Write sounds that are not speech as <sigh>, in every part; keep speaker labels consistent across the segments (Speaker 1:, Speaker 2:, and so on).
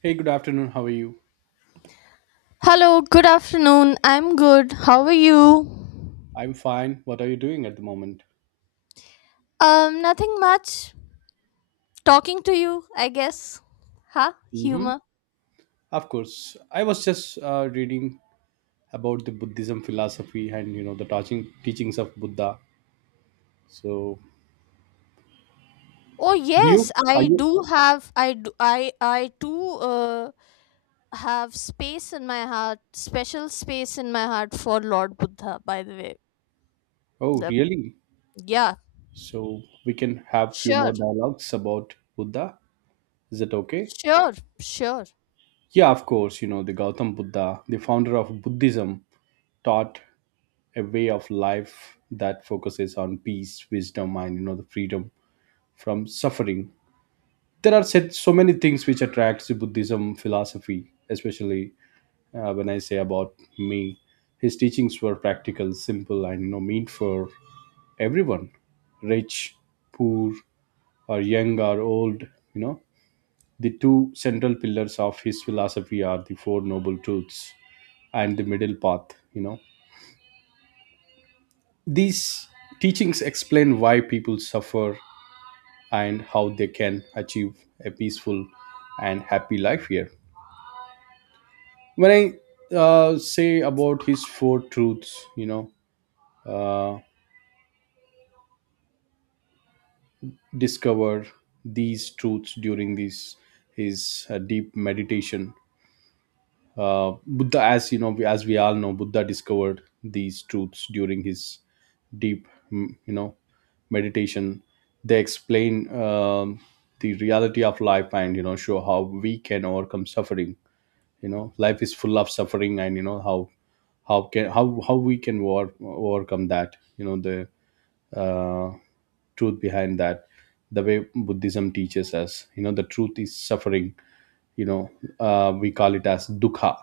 Speaker 1: Hey, good afternoon. How are you?
Speaker 2: Hello, good afternoon. I'm good. How are you?
Speaker 1: I'm fine. What are you doing at the moment?
Speaker 2: Nothing much. Talking to you, I guess. Huh?
Speaker 1: Mm-hmm.
Speaker 2: Humor.
Speaker 1: Of course. I was just reading about the Buddhism philosophy and you know the touching teachings of Buddha. So,
Speaker 2: Oh
Speaker 1: do you?
Speaker 2: yes,
Speaker 1: Are
Speaker 2: I
Speaker 1: you?
Speaker 2: do have I do I too have space in my heart, special space in my heart for Lord Buddha, by the way.
Speaker 1: Oh,
Speaker 2: The,
Speaker 1: really?
Speaker 2: yeah,
Speaker 1: So we can have few
Speaker 2: sure.
Speaker 1: more dialogues about Buddha. Is it okay?
Speaker 2: Sure, sure.
Speaker 1: Yeah, of course. You know the Gautam Buddha, the founder of Buddhism, taught a way of life that focuses on peace, wisdom, and you know the freedom from suffering. There are set, so many things which attracts the Buddhism philosophy, especially when I say about me, his teachings were practical, simple, and you know mean for everyone, rich, poor, or young or old, you know. The two central pillars of his philosophy are the four noble truths and the middle path, you know. These teachings explain why people suffer and how they can achieve a peaceful and happy life here. When I say about his four truths, you know, uh, discover these truths during these, his deep meditation. Buddha, as you know, as we all know, Buddha discovered these truths during his deep you know meditation. They explain um, the reality of life, and you know show how we can overcome suffering. You know, life is full of suffering, and you know how can how we can war, overcome that, you know, the uh, truth behind that. The way Buddhism teaches us, you know, the truth is suffering, you know, we call it as dukkha.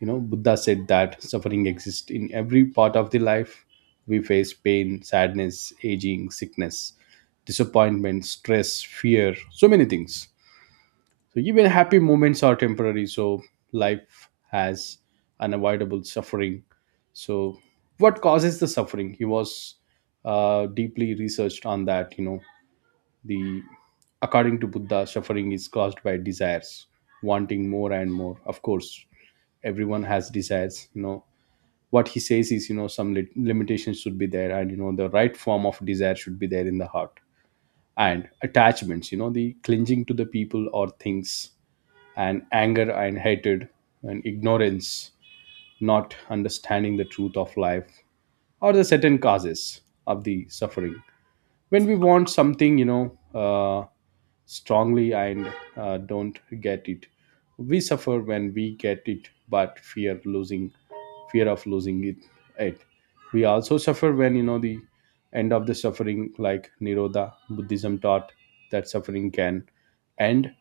Speaker 1: You know, Buddha said that suffering exists in every part of the life. We face pain, sadness, aging, sickness, disappointment, stress, fear, so many things. So even happy moments are temporary. So life has unavoidable suffering. So what causes the suffering? He was deeply researched on that. You know, the according to Buddha, suffering is caused by desires, wanting more and more. Of course, everyone has desires. You know, what he says is, you know, some limitations should be there, and you know, the right form of desire should be there in the heart, and attachments. You know, the clinging to the people or things, and anger and hatred, and ignorance, not understanding the truth of life or the certain causes of the suffering. When we want something, you know, strongly and don't get it, we suffer when we get it, but fear losing, fear of losing it. We also suffer when you know the end of the suffering, like Nirodha Buddhism taught that suffering can end,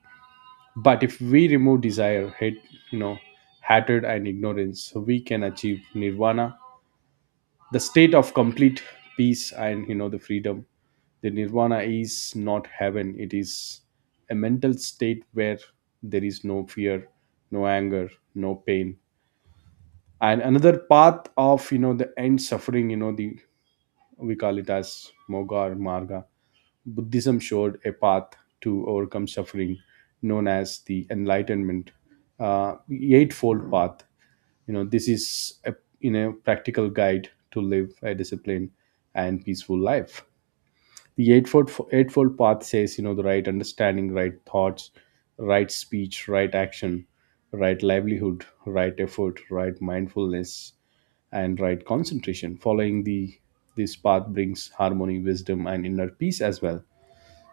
Speaker 1: but if we remove desire, hate, you know, hatred and ignorance, so we can achieve nirvana, the state of complete peace, and you know the freedom. The nirvana is not heaven, it is a mental state where there is no fear, no anger, no pain. And another path of you know the end suffering, you know the we call it as moga or marga. Buddhism showed a path to overcome suffering, known as the Enlightenment Eightfold Path. You know, this is a in a practical guide to live a disciplined and peaceful life. The eightfold path says, you know, the right understanding, right thoughts, right speech, right action, right livelihood, right effort, right mindfulness, and right concentration. Following the this path brings harmony, wisdom, and inner peace as well.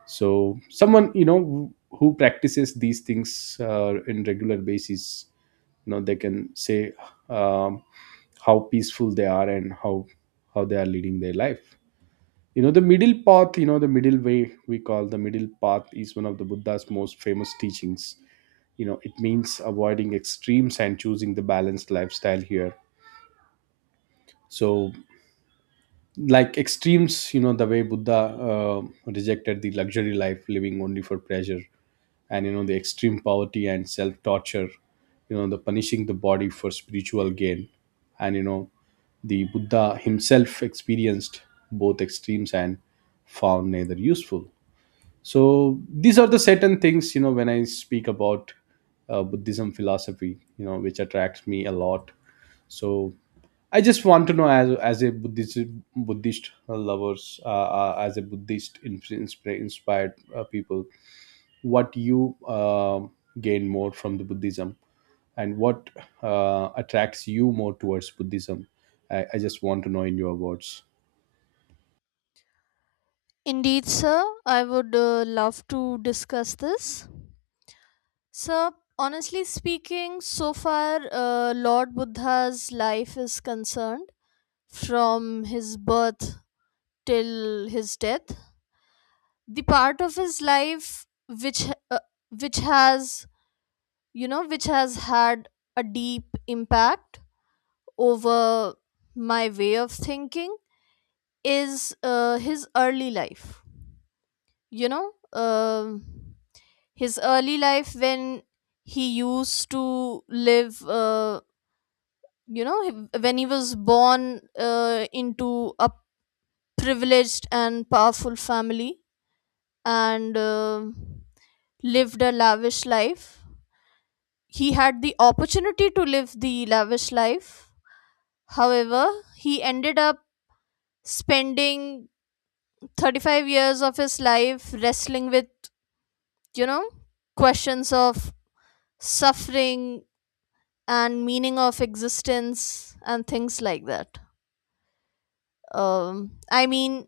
Speaker 1: So someone, you know, who practices these things in regular basis, you know, they can say um, how peaceful they are and how they are leading their life. You know the middle path, you know the middle way, we call the middle path is one of the Buddha's most famous teachings. You know, it means avoiding extremes and choosing the balanced lifestyle here. So like extremes, you know the way Buddha rejected the luxury life, living only for pleasure, and you know the extreme poverty and self torture, you know the punishing the body for spiritual gain. And you know the Buddha himself experienced both extremes and found neither useful. So these are the certain things, you know, when I speak about Buddhism philosophy, you know, which attracts me a lot. So I just want to know as a Buddhist, Buddhist lovers, as a Buddhist inspired people, what you gain more from the Buddhism and what attracts you more towards Buddhism. I just want to know in your words.
Speaker 2: Indeed, sir. I would love to discuss this. So, honestly speaking, so far, Lord Buddha's life is concerned, from his birth till his death. The part of his life uh, which has you know which has had a deep impact over my way of thinking is his early life. You know, um his early life when he used to live. You know when he was born into a privileged and powerful family and lived a lavish life. He had the opportunity to live the lavish life, however he ended up spending 35 years of his life wrestling with, you know, questions of suffering and meaning of existence and things like that. I mean,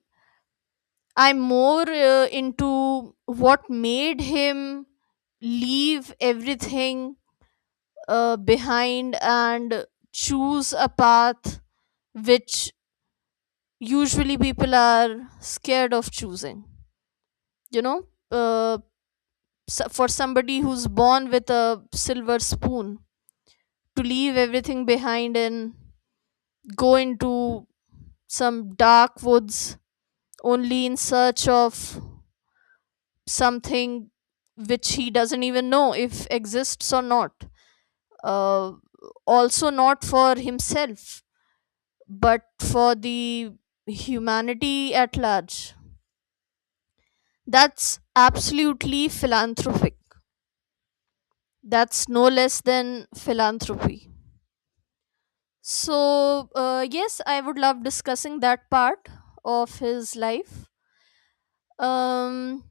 Speaker 2: I'm more into what made him leave everything behind and choose a path which usually people are scared of choosing. You know, uh, for somebody who's born with a silver spoon, to leave everything behind and go into some dark woods only in search of something which he doesn't even know if exists or not, uh, also not for himself but for the humanity at large. That's absolutely philanthropic. That's no less than philanthropy. So yes, I would love discussing that part of his life. um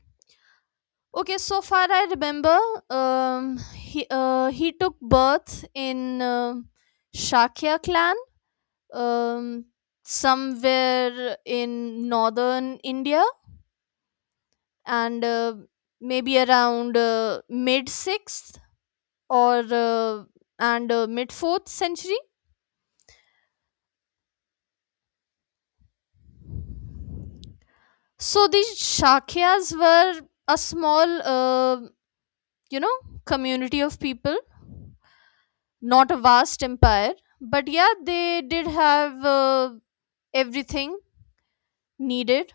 Speaker 2: Okay, so far I remember, um, he took birth in Shakya clan, um, somewhere in northern India, and maybe around mid 6th or and mid 4th century. So these Shakyas were a small you know community of people, not a vast empire, but yeah, they did have everything needed.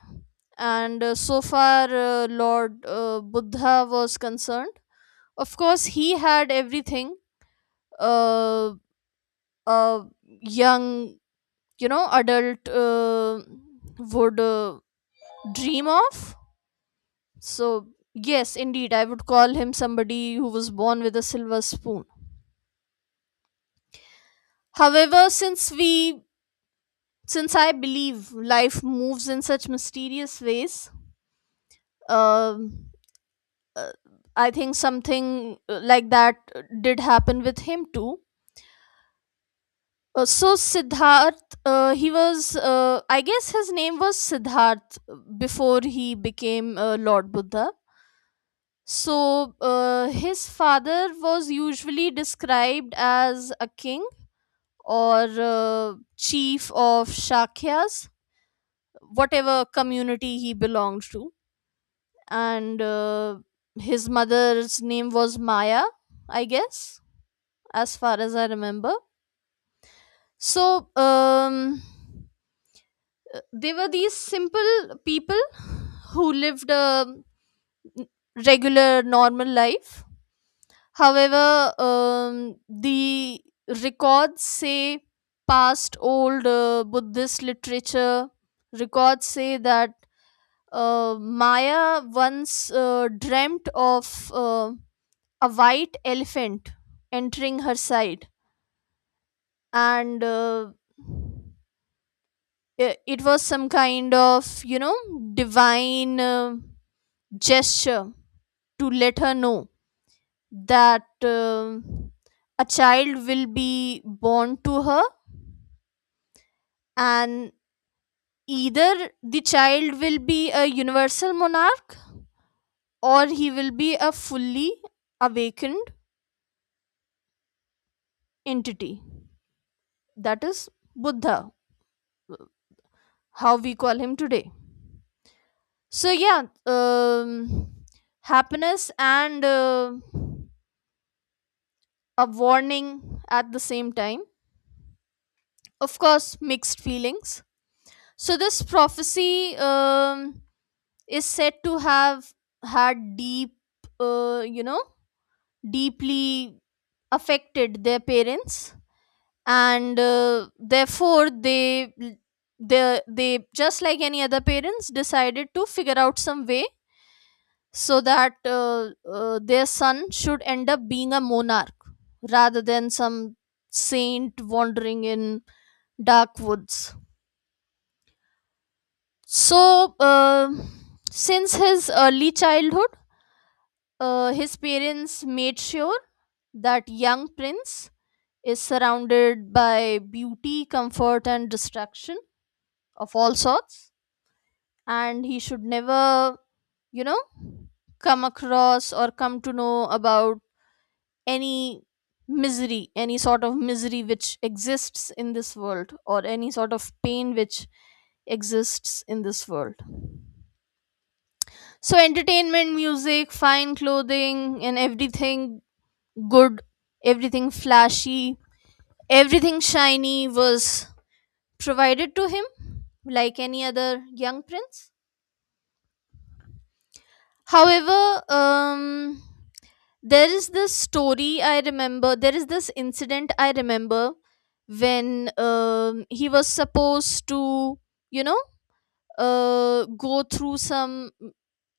Speaker 2: And so far lord Buddha was concerned, of course he had everything uh, a young, you know, adult would dream of. So yes, indeed, I would call him somebody who was born with a silver spoon. However since we Since I believe life moves in such mysterious ways, um, uh, I think something like that did happen with him too. So Siddharth, he was, I guess his name was Siddharth before he became Lord Buddha. So his father was usually described as a king or chief of Shakyas, whatever community he belonged to, and his mother's name was Maya, I guess, as far as I remember. So they were these simple people who lived a regular, normal life. However, the records say, past old Buddhist literature records say that Maya once dreamt of. A white elephant entering her side, and it was some kind of, you know, divine gesture to let her know that a child will be born to her, and either the child will be a universal monarch or he will be a fully awakened entity, that is Buddha, uh, how we call him today. So yeah, happiness and a warning at the same time. Of course, mixed feelings. So this prophecy is said to have had deep, uh, you know, deeply affected their parents, and therefore they just like any other parents decided to figure out some way so that their son should end up being a monarch rather than some saint wandering in dark woods. So, since his early childhood, his parents made sure that young prince is surrounded by beauty, comfort, and distraction of all sorts, and he should never, you know, come across or come to know about any misery, any sort of misery which exists in this world, or any sort of pain which exists in this world. So entertainment, music, fine clothing and everything good, everything flashy, everything shiny was provided to him like any other young prince. However, there is this story I remember. There is this incident I remember when he was supposed to, you know, go through some.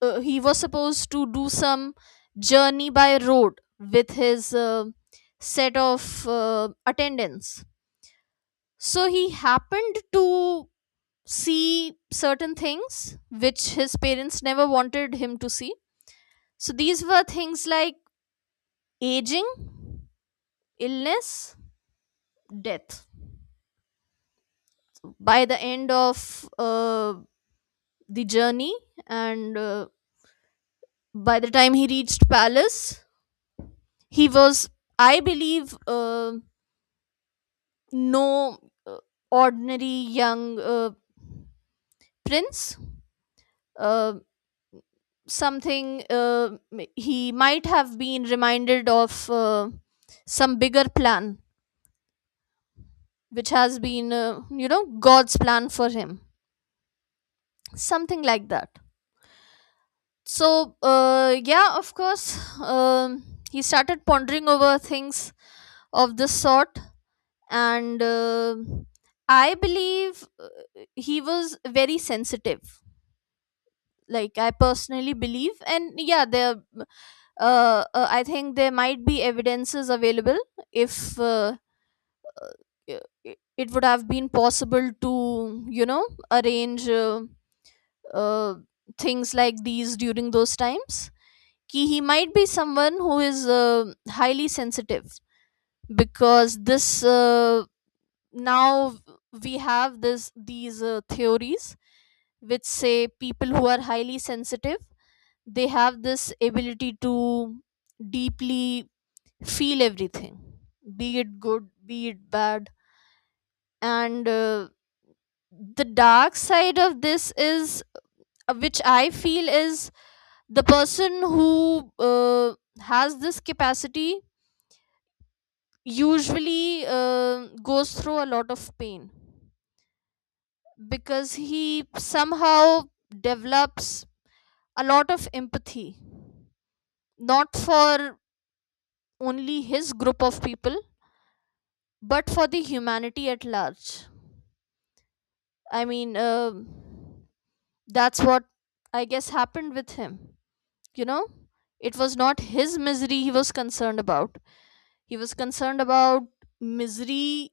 Speaker 2: He was supposed to do some journey by road with his set of attendants. So he happened to see certain things which his parents never wanted him to see. So these were things like aging, illness, death. By the end of the journey, and by the time he reached palace, he was, I believe, no uh, ordinary young prince. Uh, he might have been reminded of some bigger plan, which has been, you know, God's plan for him. Something like that. So yeah, of course, um, he started pondering over things of this sort. And I believe he was very sensitive, like I personally believe. And yeah, there I think there might be evidences available if uh, it would have been possible to, you know, arrange uh, things like these during those times, ki he might be someone who is highly sensitive. Because this uh, now we have this these theories which say people who are highly sensitive, they have this ability to deeply feel everything, be it good, be it bad. And the dark side of this is, which I feel is, the person who uh, has this capacity usually goes through a lot of pain because he somehow develops a lot of empathy, not for only his group of people but for the humanity at large. I mean, that's what I guess happened with him. You know, it was not his misery he was concerned about, he was concerned about misery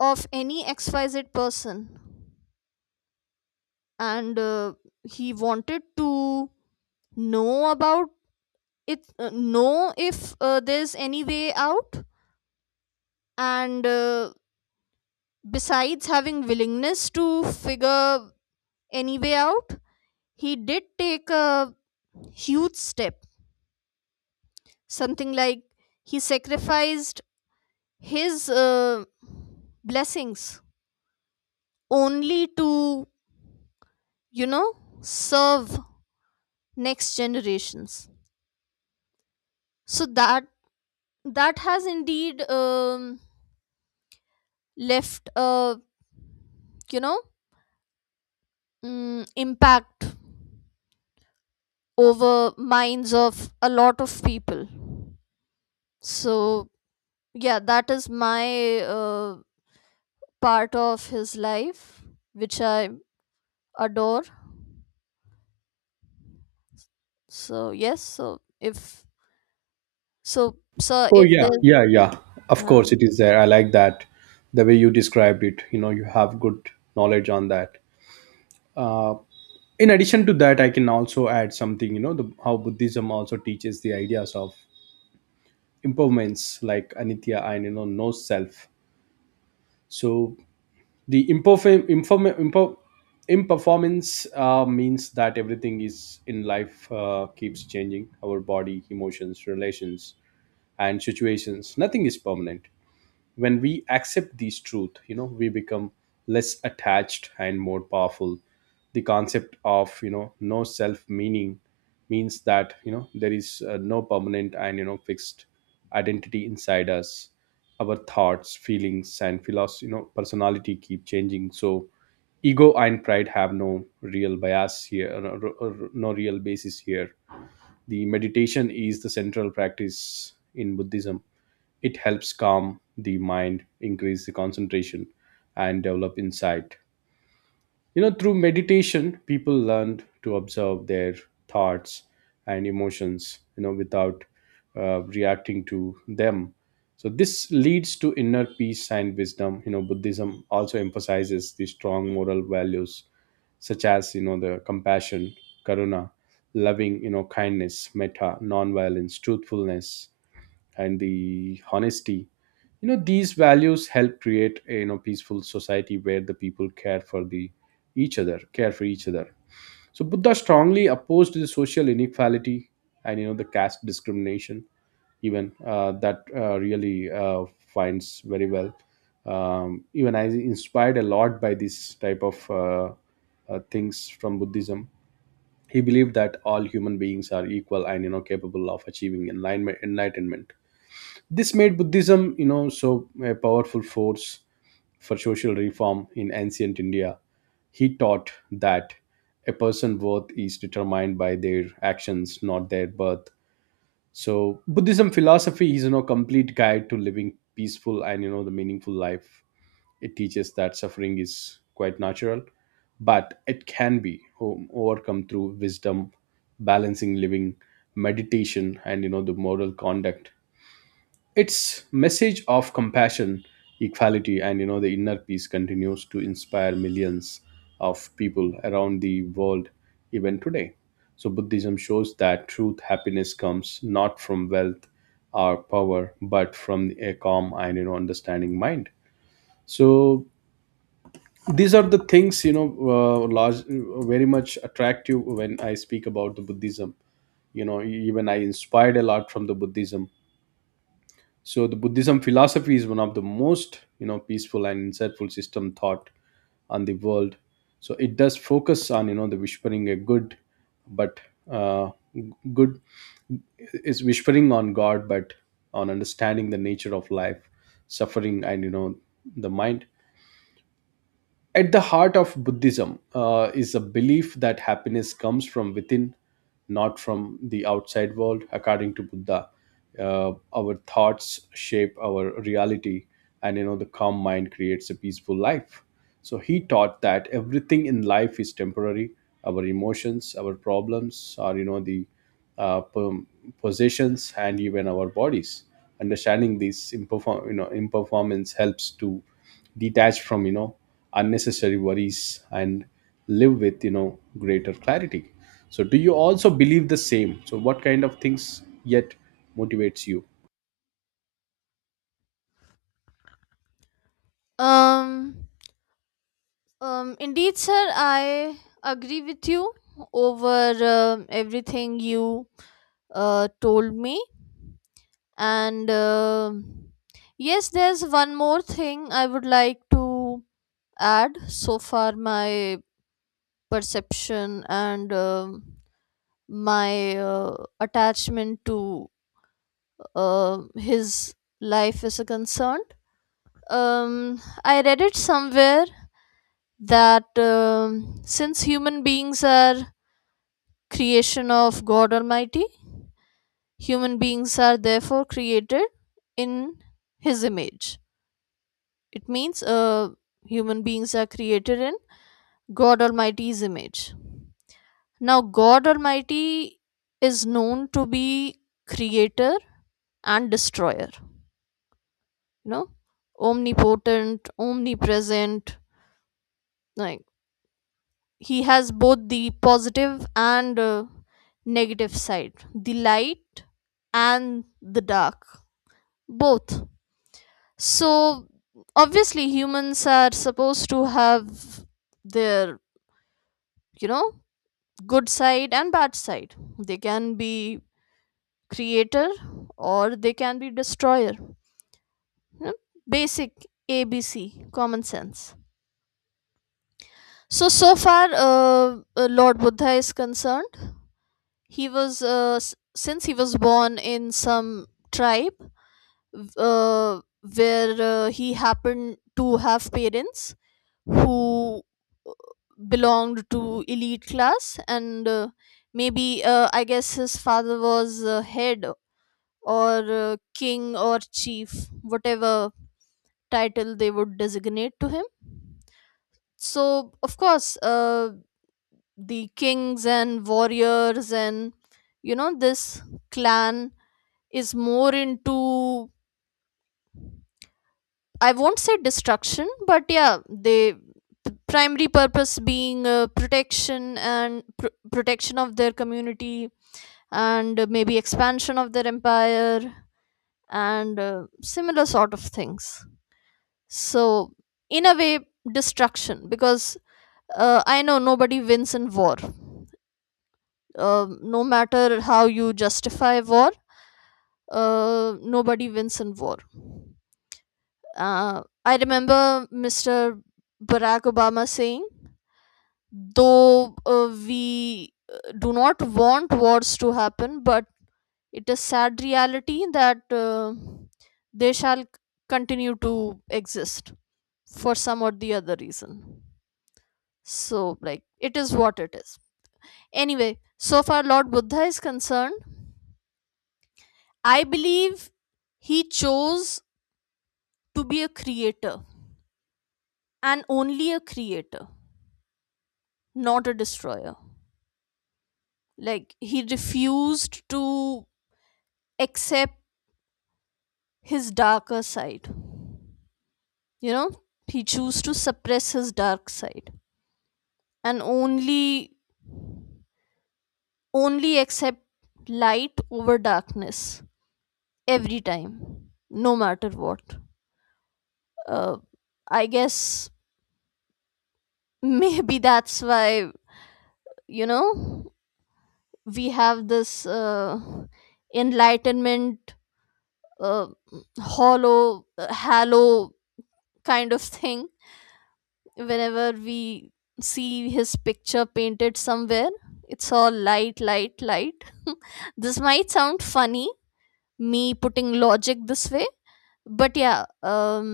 Speaker 2: of any xyz person. And he wanted to know about it, know if there's any way out. And besides having willingness to figure any way out, he did take a huge step, something like he sacrificed his blessings only to, you know, serve next generations. So that that has indeed left a, you know, impact over minds of a lot of people. So yeah, that is my part of his life which I adore. So yes, so if so sir,
Speaker 1: Oh
Speaker 2: if
Speaker 1: yeah,
Speaker 2: there's
Speaker 1: yeah, yeah. Of
Speaker 2: uh,
Speaker 1: course, it is there. I like that, the way you described it. You know, you have good knowledge on that. Uh, in addition to that, I can also add something. You know, the, how Buddhism also teaches the ideas of impermanence, like anitya, and you know, no self. So the imperfect imperformance means that everything is in life keeps changing, our body, emotions, relations, and situations. Nothing is permanent. When we accept these truth, you know, we become less attached and more powerful. The concept of you know no self meaning means that you know there is no permanent and you know fixed identity inside us. Our thoughts, feelings, and philosophy, you know, personality keep changing, so ego and pride have no real bias here, or no real basis here. The meditation is the central practice in Buddhism. It helps calm the mind, increase the concentration, and develop insight. You know, through meditation, people learn to observe their thoughts and emotions, you know, without reacting to them. So, this leads to inner peace and wisdom. You know, Buddhism also emphasizes the strong moral values such as, you know, the compassion, karuna, loving, you know, kindness, metta, non violence, truthfulness, and the honesty. You know these values help create a you know peaceful society where the each other, care for each other. So Buddha strongly opposed the social inequality and you know the caste discrimination. Even that really finds very well. Even I inspired a lot by this type of things from Buddhism. He believed that all human beings are equal and you know capable of achieving enlightenment. This made Buddhism, you know, so a powerful force for social reform in ancient India. He taught that a person's worth is determined by their actions, not their birth. So Buddhism philosophy is, you know, complete guide to living peaceful and you know the meaningful life. It teaches that suffering is quite natural, but it can be overcome through wisdom, balancing living, meditation, and you know the moral conduct. Its message of compassion, equality, and you know the inner peace continues to inspire millions of people around the world, even today. So Buddhism shows that truth happiness comes not from wealth or power but from a calm and you know understanding mind. So these are the things, you know, large, very much attractive when I speak about the Buddhism. You know, even I inspired a lot from the Buddhism. So the Buddhism philosophy is one of the most, you know, peaceful and insightful system thought on the world. So it does focus on, you know, the whispering a good, but uh, good is whispering on God, but on understanding the nature of life, suffering, and you know, the mind. At the heart of Buddhism is a belief that happiness comes from within, not from the outside world. According to Buddha, our thoughts shape our reality, and you know the calm mind creates a peaceful life. So he taught that everything in life is temporary. Our emotions, our problems, or you know the uh, p- possessions, and even our bodies. Understanding this imperform, you know, imperformance helps to detach from you know unnecessary worries and live with you know greater clarity. So do you also believe the same? So what kind of things yet motivates you?
Speaker 2: um indeed, sir, I agree with you over everything you told me. And yes, there's one more thing I would like to add. So far, my perception and my attachment to his life is a concern. I read it somewhere that since human beings are creation of God Almighty, human beings are therefore created in His image. It means human beings are created in God Almighty's image. Now, God Almighty is known to be creator and destroyer, you know, omnipotent, omnipresent. Like, he has both the positive and negative side, the light and the dark, both. So, obviously, humans are supposed to have their, you know, good side and bad side. They can be creator or they can be destroyer. Yeah, basic ABC common sense. So so far, Lord Buddha is concerned. He was since he was born in some tribe uh, where he happened to have parents who uh, belonged to elite class. And maybe I guess his father was head or king or chief, whatever title they would designate to him. So, of course, the kings and warriors and, you know, this clan is more into, I won't say destruction, but yeah, primary purpose being protection of their community, and maybe expansion of their empire, and similar sort of things. So, in a way, destruction, because I know nobody wins in war. No matter how you justify war, nobody wins in war. I remember Mr. Barack Obama saying, though we do not want wars to happen, but it is sad reality that they shall continue to exist for some or the other reason. So, like, it is what it is. Anyway, so far Lord Buddha is concerned, I believe he chose to be a creator and only a creator, not a destroyer. Like, he refused to accept his darker side. You know, he chose to suppress his dark side and only accept light over darkness every time, no matter what. Uh, I guess maybe that's why, you know, we have this enlightenment uh, hollow hallow kind of thing whenever we see his picture painted somewhere. It's all light, <laughs> this might sound funny, me putting logic this way. But yeah, um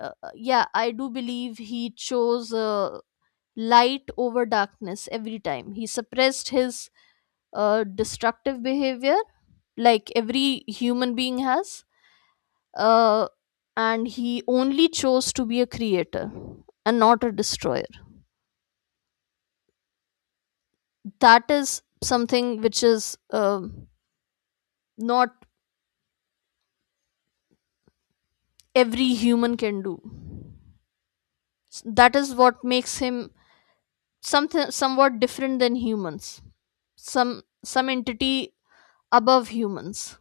Speaker 2: uh, yeah, I do believe he chose light over darkness every time. He suppressed his destructive behavior, like every human being has, uh, and he only chose to be a creator and not a destroyer. That is something which is not every human can do. That is what makes him something somewhat different than humans. Some entity above humans.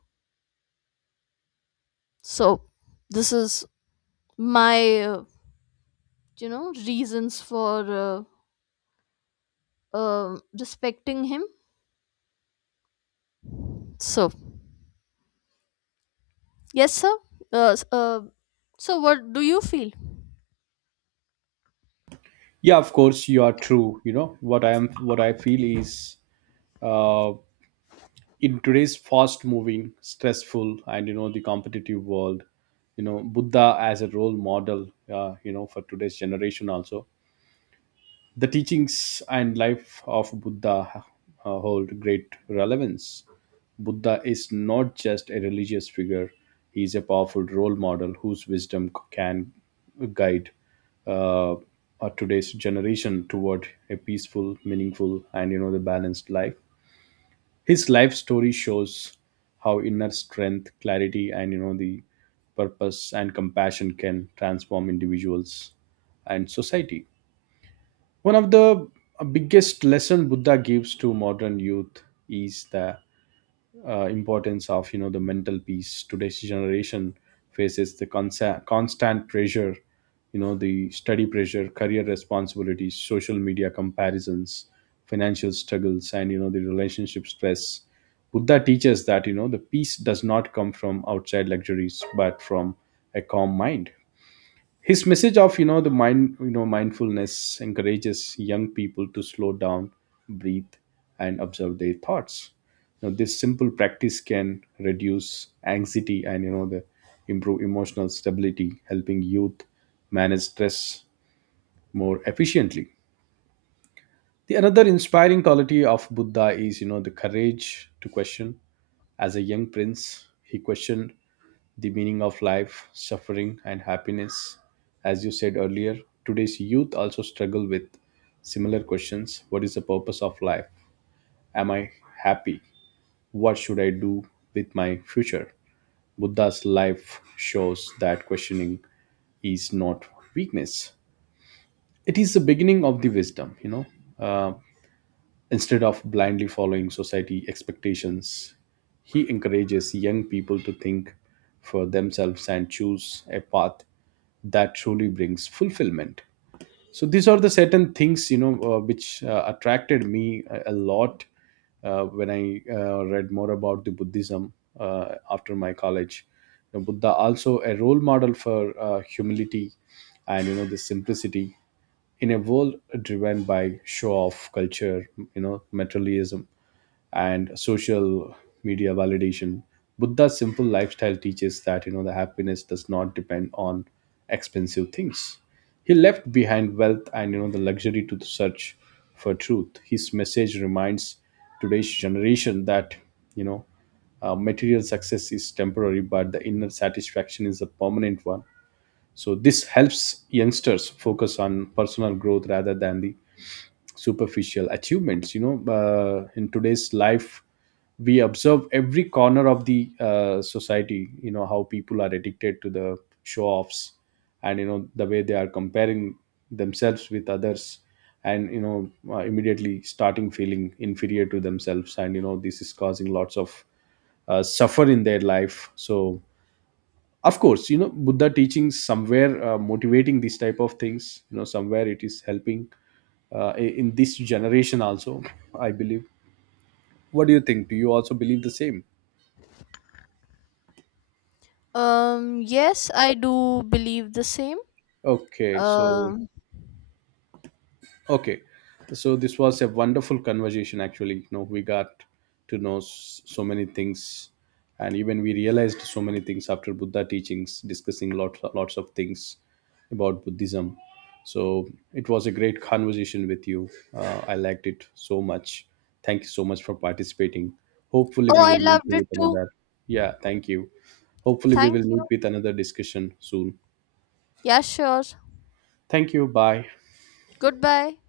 Speaker 2: So this is my you know reasons for uh, respecting him. So yes, sir, uh, s- uh, so what do you feel?
Speaker 1: Yeah, of course, you are true. You know what I am, what I feel is uh, in today's fast moving, stressful, and you know the competitive world, you know, Buddha as a role model, you know, for today's generation also. The teachings and life of Buddha hold great relevance. Buddha is not just a religious figure, he is a powerful role model whose wisdom can guide today's generation toward a peaceful, meaningful, and you know, the balanced life. His life story shows how inner strength, clarity, and you know, the purpose and compassion can transform individuals and society. One of the biggest lesson Buddha gives to modern youth is the importance of you know the mental peace. Today's generation faces the constant pressure, you know the study pressure, career responsibilities, social media comparisons, financial struggles, and you know the relationship stress. Buddha teaches that you know the peace does not come from outside luxuries, but from a calm mind. His message of you know the mind, you know, mindfulness encourages young people to slow down, breathe, and observe their thoughts. You know, this simple practice can reduce anxiety and you know the improve emotional stability, helping youth manage stress more efficiently. The another inspiring quality of Buddha is you know the courage to question. As a young prince, he questioned the meaning of life, suffering, and happiness. As you said earlier, today's youth also struggle with similar questions. What is the purpose of life? Am I happy? What should I do with my future? Buddha's life shows that questioning is not weakness. It is the beginning of the wisdom, you know. Uh, Instead of blindly following society expectations, he encourages young people to think for themselves and choose a path that truly brings fulfillment. So these are the certain things, you know, which attracted me a lot when I read more about the Buddhism after my college. You know, Buddha also a role model for humility and you know the simplicity in a world driven by show off culture, you know, materialism and social media validation. Buddha's simple lifestyle teaches that you know the happiness does not depend on expensive things. He left behind wealth and you know the luxury to the search for truth. His message reminds today's generation that you know material success is temporary but the inner satisfaction is a permanent one. So this helps youngsters focus on personal growth rather than the superficial achievements. You know, in today's life, we observe every corner of the society, you know, how people are addicted to the show offs and you know the way they are comparing themselves with others, and you know immediately starting feeling inferior to themselves, and you know this is causing lots of suffer in their life. So of course, you know, Buddha teachings somewhere motivating these type of things, you know, somewhere it is helping in this generation also, I believe. What do you think? Do you also believe the same?
Speaker 2: Yes, I do believe the same.
Speaker 1: Okay, so
Speaker 2: um
Speaker 1: Okay, so this was a wonderful conversation. Actually, you know, we got to know so many things, and even we realized so many things after Buddha teachings, discussing lots of things about Buddhism. So it was a great conversation with you. I liked it so much. Thank you so much for participating. Hopefully, we
Speaker 2: oh, I
Speaker 1: will meet
Speaker 2: loved it
Speaker 1: with
Speaker 2: too.
Speaker 1: another. Yeah, thank you. Hopefully, we
Speaker 2: Thank
Speaker 1: will
Speaker 2: you.
Speaker 1: meet with another discussion soon.
Speaker 2: Yeah, sure.
Speaker 1: Thank you. Bye.
Speaker 2: Goodbye.